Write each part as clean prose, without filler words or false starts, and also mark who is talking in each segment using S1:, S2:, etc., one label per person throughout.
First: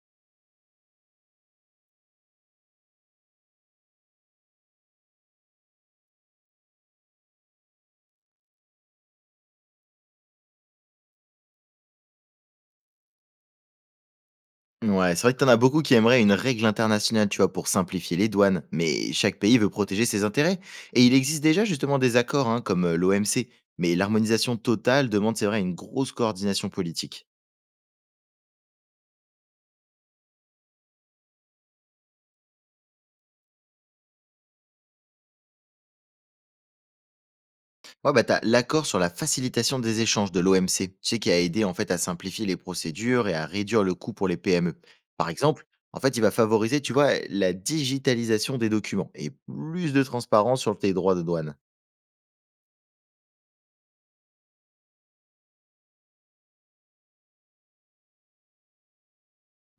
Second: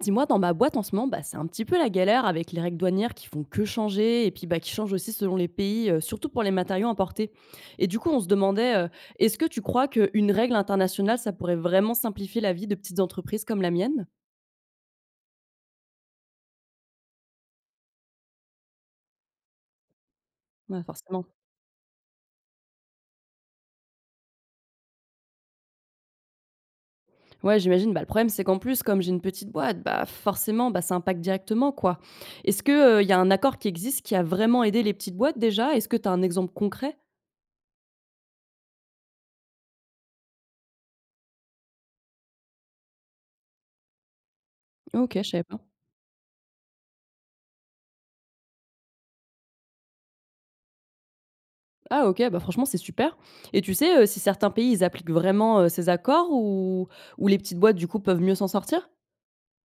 S1: Dis-moi, dans ma boîte en ce moment, bah, c'est un petit peu la galère avec les règles douanières qui font que changer et puis bah, qui changent aussi selon les pays, surtout pour les matériaux importés. Et du coup, on se demandait, est-ce que tu crois qu'une règle internationale, ça pourrait vraiment simplifier la vie de petites entreprises comme la mienne?
S2: Ouais, c'est vrai que t'en as beaucoup qui aimeraient une règle internationale, tu vois, pour simplifier les douanes, mais chaque pays veut protéger ses intérêts.
S1: Ouais,
S2: Et il
S1: forcément.
S2: existe déjà justement des accords, hein, comme l'OMC, mais l'harmonisation totale demande, c'est vrai, une grosse coordination politique.
S1: Ouais, j'imagine. Bah, le problème, c'est qu'en plus, comme j'ai une petite boîte, bah, forcément, bah, ça impacte directement, quoi. Est-ce qu'il y a un accord qui existe qui a vraiment aidé les petites boîtes déjà? Est-ce que tu as un exemple concret?
S2: Ouais, bah t'as l'accord sur la facilitation des échanges de l'OMC, tu sais, qui a aidé en fait à simplifier les procédures et à réduire le coût pour les PME.
S1: Ok, je
S2: Par
S1: savais pas.
S2: exemple, en fait, il va favoriser, tu vois, la digitalisation des documents et plus de transparence sur tes droits de douane.
S1: Ah OK, bah, franchement, c'est super, et tu sais, si certains pays, ils appliquent vraiment, ces accords ou les petites boîtes, du coup, peuvent mieux s'en sortir?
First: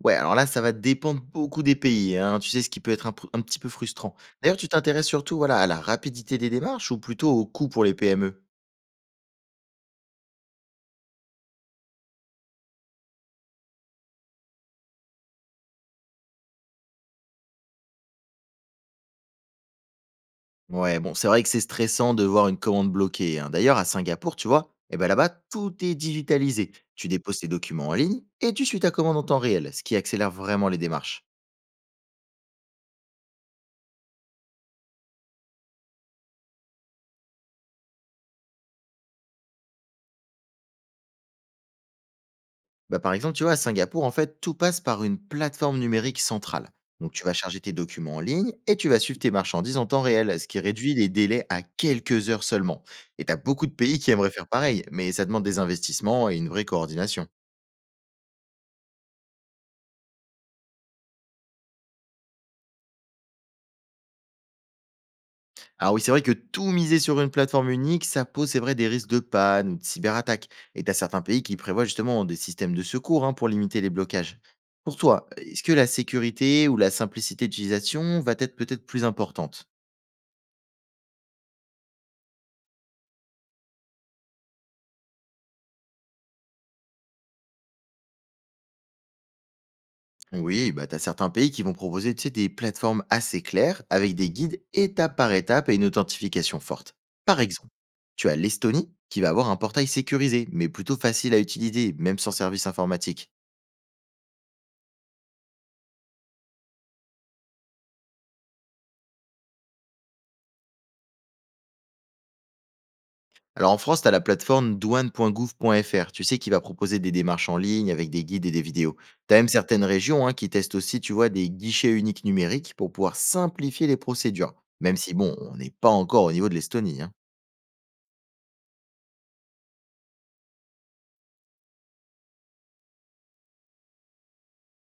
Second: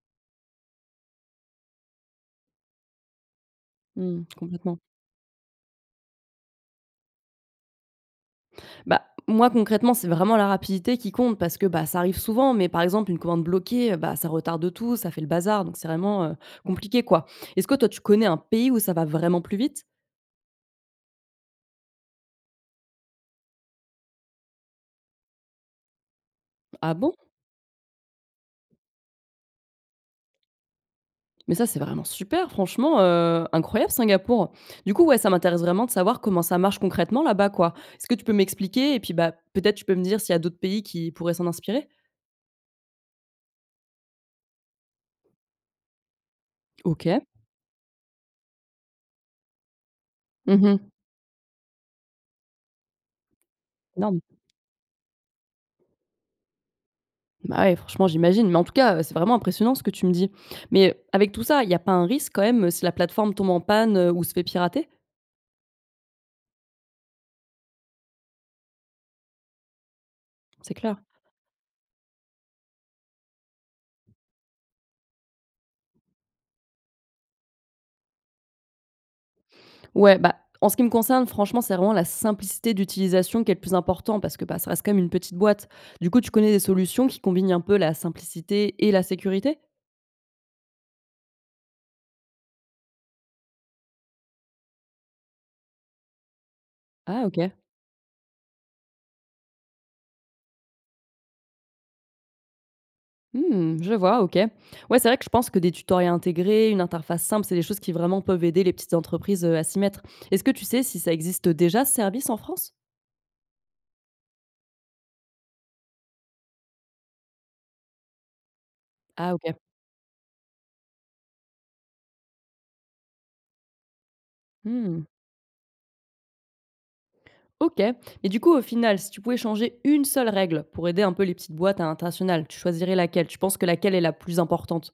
S2: Ouais, alors là, ça va dépendre beaucoup des pays, hein, tu sais, ce qui peut être un, un petit peu frustrant.
S1: Mmh,
S2: D'ailleurs, tu
S1: complètement.
S2: t'intéresses surtout voilà, à la rapidité des démarches ou plutôt au coût pour les PME?
S1: Bah, moi, concrètement, c'est vraiment la rapidité qui compte parce que, bah, ça arrive souvent, mais par exemple, une commande bloquée, bah, ça retarde tout, ça fait le bazar, donc c'est vraiment, compliqué, quoi. Est-ce que toi, tu connais un pays où ça va vraiment plus vite?
S2: Ouais, bon, c'est vrai que c'est stressant de voir une commande bloquée, hein. D'ailleurs, à Singapour, tu vois, eh ben là-bas, tout est digitalisé.
S1: Ah
S2: Tu
S1: bon?
S2: déposes tes documents en ligne et tu suis ta commande en temps réel, ce qui accélère vraiment les démarches.
S1: Mais ça, c'est vraiment super, franchement, incroyable Singapour. Du coup, ouais, ça m'intéresse vraiment de savoir comment ça marche concrètement là-bas, quoi. Est-ce que tu peux m'expliquer et puis, bah, peut-être tu peux me dire s'il y a d'autres pays qui pourraient s'en inspirer?
S2: Bah, par exemple, tu vois, à Singapour, en fait, tout passe par une plateforme numérique centrale. Donc,
S1: OK.
S2: tu vas charger tes documents en ligne et tu vas suivre tes marchandises en temps réel, ce qui
S1: Mmh.
S2: réduit les délais à quelques heures seulement. Et tu as beaucoup de pays qui
S1: Énorme.
S2: aimeraient faire pareil, mais ça demande des investissements et une vraie coordination.
S1: Bah, ouais, franchement, j'imagine. Mais en tout cas, c'est vraiment impressionnant ce que tu me dis. Mais avec tout ça, il y a pas un risque quand même, si la plateforme tombe en panne, ou se fait pirater?
S2: Alors oui, c'est vrai que tout miser sur une plateforme unique, ça pose, c'est vrai, des risques de panne ou de cyberattaque.
S1: C'est
S2: Et tu as
S1: clair.
S2: certains pays qui prévoient justement des systèmes de secours, hein, pour limiter les blocages. Pour toi, est-ce que la sécurité ou la simplicité d'utilisation va être peut-être plus importante?
S1: Ouais, bah, en ce qui me concerne, franchement, c'est vraiment la simplicité d'utilisation qui est le plus important parce que, bah, ça reste quand même une petite boîte. Du coup, tu connais des solutions qui combinent un peu la simplicité et la sécurité?
S2: Oui, bah, tu as certains pays qui vont proposer, tu sais, des plateformes assez claires avec des guides étape par étape et une authentification forte.
S1: Ah
S2: Par
S1: OK.
S2: exemple, tu as l'Estonie qui va avoir un portail sécurisé, mais plutôt facile à utiliser, même sans service informatique.
S1: Mmh, je vois, OK. Ouais, c'est vrai que je pense que des tutoriels intégrés, une interface simple, c'est des choses qui vraiment peuvent aider les petites entreprises, à s'y mettre. Est-ce que tu sais si ça existe déjà ce service en France?
S2: Alors en France, tu as la plateforme douane.gouv.fr, tu sais, qui va proposer des démarches en ligne avec des guides et des vidéos.
S1: Ah
S2: Tu as même
S1: OK.
S2: certaines régions, hein, qui testent aussi, tu vois, des guichets uniques numériques pour pouvoir simplifier les procédures, même
S1: Mmh,
S2: si, bon, on n'est pas encore au niveau de l'Estonie, hein.
S1: OK. Et du coup, au final, si tu pouvais changer une seule règle pour aider un peu les petites boîtes à l'international, tu choisirais laquelle? Tu penses que laquelle est la plus importante?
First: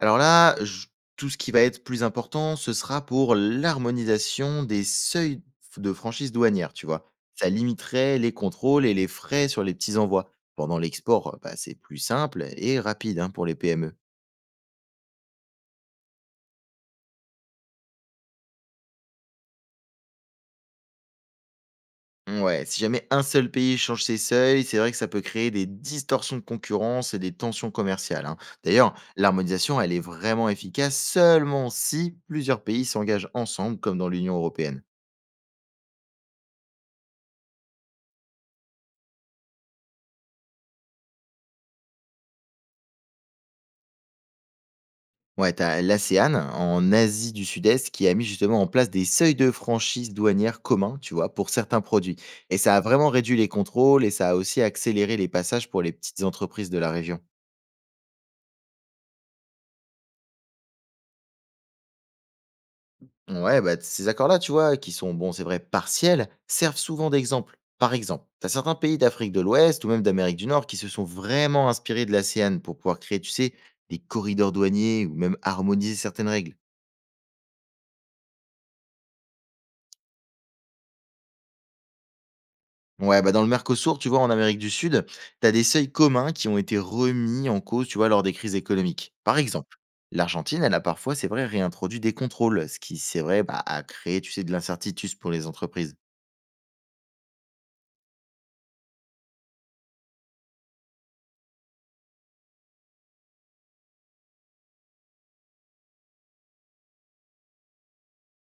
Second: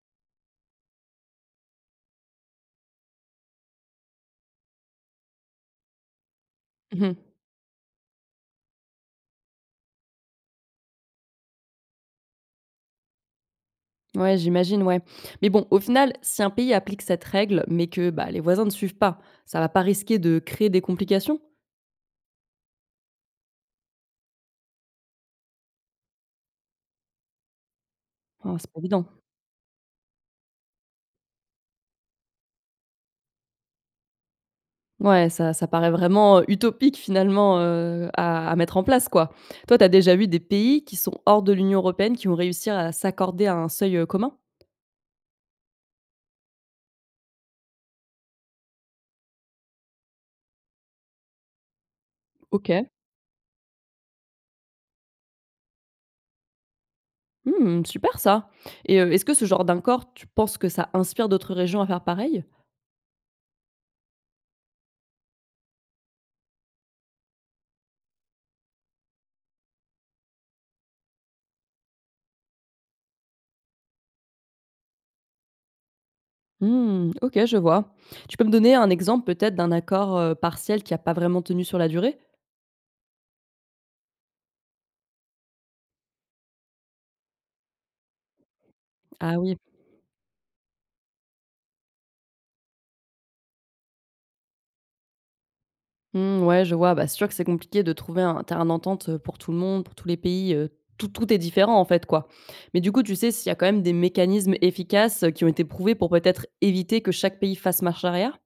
S2: Alors là, j tout ce qui va être plus important, ce sera pour l'harmonisation des seuils f de franchise douanière, tu vois?
S1: Mmh.
S2: Ça limiterait les contrôles et les frais sur les petits envois. Pendant l'export, bah, c'est plus simple et rapide, hein, pour les PME.
S1: Ouais, j'imagine, ouais. Mais bon, au final, si un pays applique cette règle, mais que bah, les voisins ne suivent pas, ça va pas risquer de créer des complications?
S2: Ouais, si jamais un seul pays change ses seuils, c'est vrai que ça peut créer des distorsions de concurrence et des tensions commerciales, hein.
S1: Oh, c'est pas
S2: D'ailleurs,
S1: évident.
S2: l'harmonisation, elle est vraiment efficace seulement si plusieurs pays s'engagent ensemble comme dans l'Union européenne.
S1: Ouais, ça ça paraît vraiment, utopique finalement, à mettre en place, quoi. Toi, tu as déjà vu des pays qui sont hors de l'Union européenne qui ont réussi à s'accorder à un seuil, commun?
S2: Ouais, t'as l'ASEAN en Asie du Sud-Est qui a mis justement en place des seuils de franchise douanière communs, tu vois, pour certains produits. Et ça a
S1: OK.
S2: vraiment réduit les contrôles et ça a aussi accéléré les passages pour les petites entreprises de la région.
S1: Mmh, super ça. Et est-ce que ce genre d'accord, tu penses que ça inspire d'autres régions à faire pareil?
S2: Ouais, bah, ces accords-là, tu vois, qui sont, bon, c'est vrai, partiels, servent souvent d'exemple. Par exemple, t'as certains pays d'Afrique de l'Ouest ou même d'Amérique du Nord qui se sont vraiment inspirés de l'ASEAN pour pouvoir créer, tu sais, des corridors douaniers ou même harmoniser certaines règles.
S1: Mmh, OK, je vois. Tu peux me donner un exemple peut-être d'un accord, partiel qui a pas vraiment tenu sur la durée?
S2: Ouais, bah dans le Mercosur, tu vois, en Amérique du Sud, tu as des seuils communs qui ont été remis en cause, tu vois, lors des crises économiques.
S1: Ah
S2: Par
S1: oui.
S2: exemple, l'Argentine, elle a parfois, c'est vrai, réintroduit des contrôles, ce qui, c'est vrai, bah, a créé, tu sais, de l'incertitude pour les entreprises.
S1: Mmh, ouais, je vois. Bah, c'est sûr que c'est compliqué de trouver un terrain d'entente, pour tout le monde, pour tous les pays, tout tout est différent en fait, quoi. Mais du coup, tu sais s'il y a quand même des mécanismes efficaces, qui ont été prouvés pour peut-être éviter que chaque pays fasse marche arrière?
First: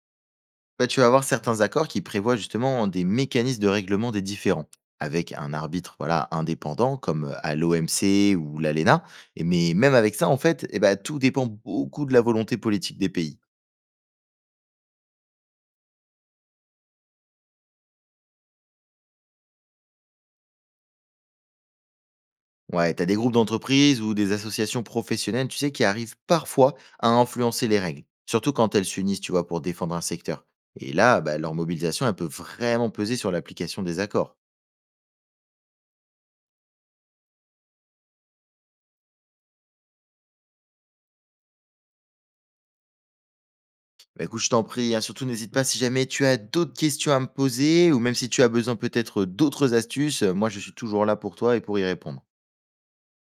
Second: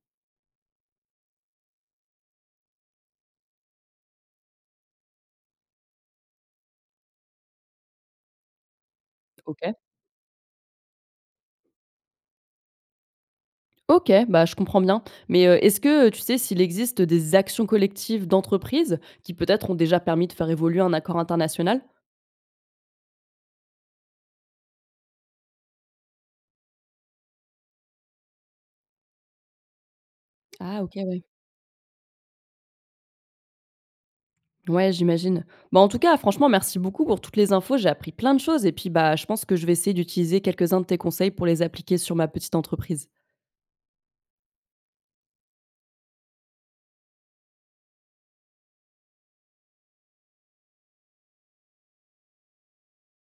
S2: Bah, tu vas avoir certains accords qui prévoient justement des mécanismes de règlement des différends, avec un arbitre, voilà, indépendant, comme à l'OMC ou l'ALENA. Et
S1: OK.
S2: Mais même avec ça, en fait, eh bah, tout dépend beaucoup de la volonté politique des pays.
S1: OK, bah, je comprends bien. Mais, est-ce que, tu sais s'il existe des actions collectives d'entreprises qui peut-être ont déjà permis de faire évoluer un accord international?
S2: Ouais, t'as des groupes d'entreprises ou des associations professionnelles, tu sais, qui arrivent parfois à influencer les règles, surtout quand elles s'unissent, tu vois, pour défendre un secteur.
S1: Ah
S2: Et
S1: OK,
S2: là,
S1: ouais.
S2: bah, leur mobilisation, elle peut vraiment peser sur l'application des accords.
S1: Ouais, j'imagine. Bah, en tout cas, franchement, merci beaucoup pour toutes les infos. J'ai appris plein de choses et puis bah, je pense que je vais essayer d'utiliser quelques-uns de tes conseils pour les appliquer sur ma petite entreprise.
S2: Bah, écoute, je t'en prie, hein, surtout n'hésite pas si jamais tu as d'autres questions à me poser ou même si tu as besoin peut-être d'autres astuces, moi je suis toujours là pour toi et pour y répondre.